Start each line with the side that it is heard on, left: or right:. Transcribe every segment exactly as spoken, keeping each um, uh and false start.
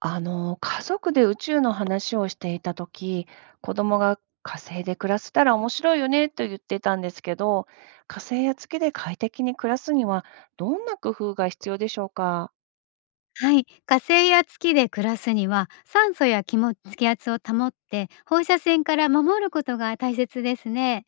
right: あの、家族で宇宙の話をしていたとき、子供が火星で暮らせたら面白いよねと言ってたんですけど、火星や月で快適に暮らすにはどんな工夫が必要でしょうか。
left: はい、火星や月で暮らすには酸素や気も気圧を保って放射線から守ることが大切ですね。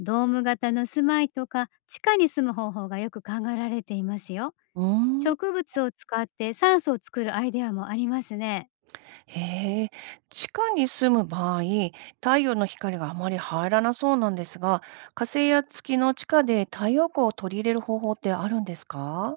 left: ドーム型の住まいとか地下に住む方法がよく考えられていますよ。
right: うーん。
left: 植物を使って酸素を作るアイデアもありますね。
right: へえ。地下に住む場合、太陽の光があまり入らなそうなんですが、火星や月の地下で太陽光を取り入れる方法ってあるんですか。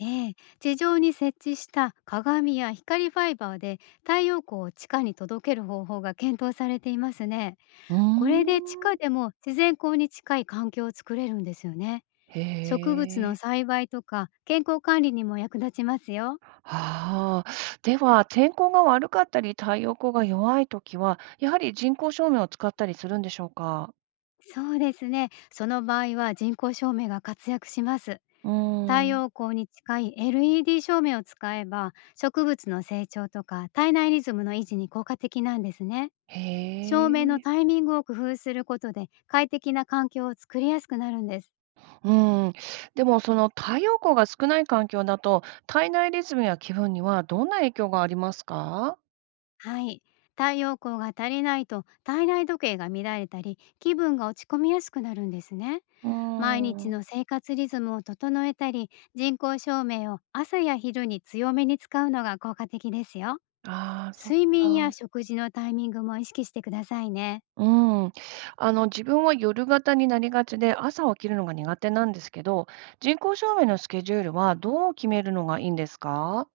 left: ええ、地上に設置した鏡や光ファイバーで太陽光を地下に届ける方法が検討されていますね。
right: うー
left: これで地下
right: ん。
left: でも自然光に近い環境を作れるんですよね。
right: へ
left: 植物の
right: え。
left: 栽培とか健康管理にも役立ちますよ。
right: ああ、では、天候が悪かったり、太陽光が弱いときは、やはり人工照明を使ったりするんでしょうか？
left: そうですね。その場合は人工照明が活躍します。
right: うー
left: 太
right: ん。
left: 陽光に近い エルイーディー 照明を使えば、植物の成長とか体内リズムの維持に効果的なんですね。
right: へ
left: 照明の
right: え。
left: タイミングを工夫することで、快適な環境を作りやすくなるんです。
right: うん。でも、その太陽光が少ない環境だと、体内リズムや気分にはどんな影響がありますか？
left: はい。太陽光が足りないと、体内時計が乱れたり気分が落ち込みやすくなるんですね。
right: うー
left: 毎日
right: ん。
left: の生活リズムを整えたり、人工照明を朝や昼に強めに使うのが効果的ですよ。
right: ああ、そっ
left: 睡眠や
right: か。
left: 食事のタイミングも意識してくださいね。
right: うん。あの、自分は夜型になりがちで、朝起きるのが苦手なんですけど、人工照明のスケジュールはどう決めるのがいいんですか？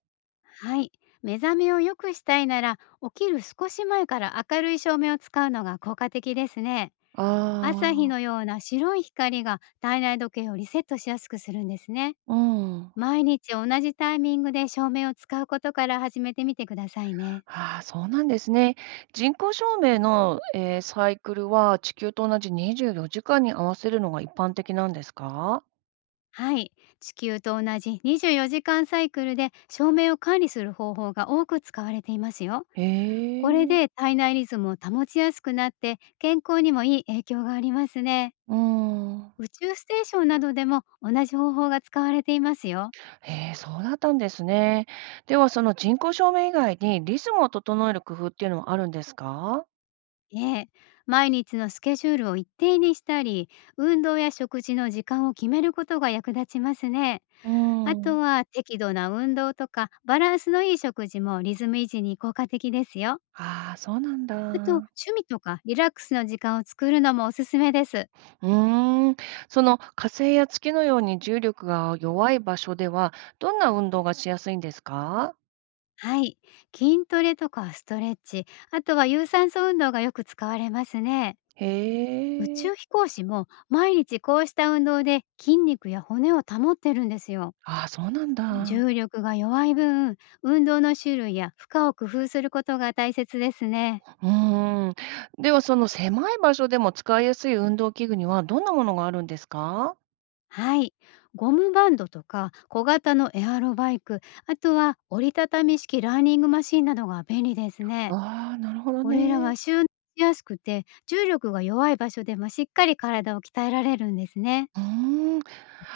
left: はい。目覚めを良くしたいなら、起きる少し前から明るい照明を使うのが効果的ですね。
right: あ
left: 朝日
right: あ。
left: のような白い光が体内時計をリセットしやすくするんですね。
right: うん。
left: 毎日同じタイミングで照明を使うことから始めてみてくださいね。
right: ああ、そうなんですね。人工証明の、えーサイクルは地球と同じにじゅうよじかんに合わせるのが一般的なんですか。
left: はい。地球と同じにじゅうよじかんサイクルで照明を管理する方法が多く使われていますよ。
right: へ
left: これで
right: え。
left: 体内リズムを保ちやすくなって、健康にもいい影響がありますね。
right: うん。
left: 宇宙ステーションなどでも同じ方法が使われていますよ。
right: へえ、そうだったんですね。では、その人工証明以外にリズムを整える工夫っていうのはあるんですか。
left: ええ。毎日のスケジュールを一定にしたり、運動や食事の時間を決めることが役立ちますね。
right: う
left: あと
right: ん。
left: は適度な運動とかバランスのいい食事もリズム維持に効果的ですよ。
right: ああ、そうなん
left: あと、趣
right: だ。
left: 味とかリラックスの時間を作るのもおすすめです。
right: うーん。その火星や月のように重力が弱い場所では、どんな運動がしやすいんですか。
left: はい。筋トレとかストレッチ、あとは有酸素運動がよく使われますね。
right: へ。
left: 宇宙飛行士も毎日こうした運動で筋肉や骨を保ってるんですよ。
right: ああ、そうなんだ。
left: 重力が弱い分、運動の種類や負荷を工夫することが大切ですね。
right: うーん。では、その狭い場所でも使いやすい運動器具にはどんなものがあるんですか？
left: はい。ゴムバンドとか小型のエアロバイク、あとは折りたたみ式ランニングマシンなどが便利ですね。
right: ああ、なるほど
left: これらは
right: ね。
left: 収納しやすくて、重力が弱い場所でもしっかり体を鍛えられるんですね。
right: うーん。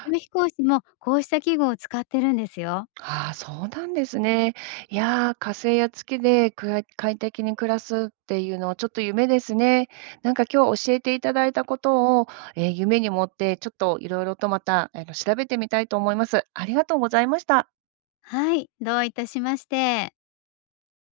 left: 宇宙飛行士もこうした器具を使ってるんですよ。
right: ああ、そうなんですね。いやー、火星や月でくら快適に暮らすっていうのはちょっと夢ですね。なんか今日教えていただいたことを、え、夢に持ってちょっといろいろとまた、あの、調べてみたいと思います。ありがとうございました。
left: はい、どういたしまして。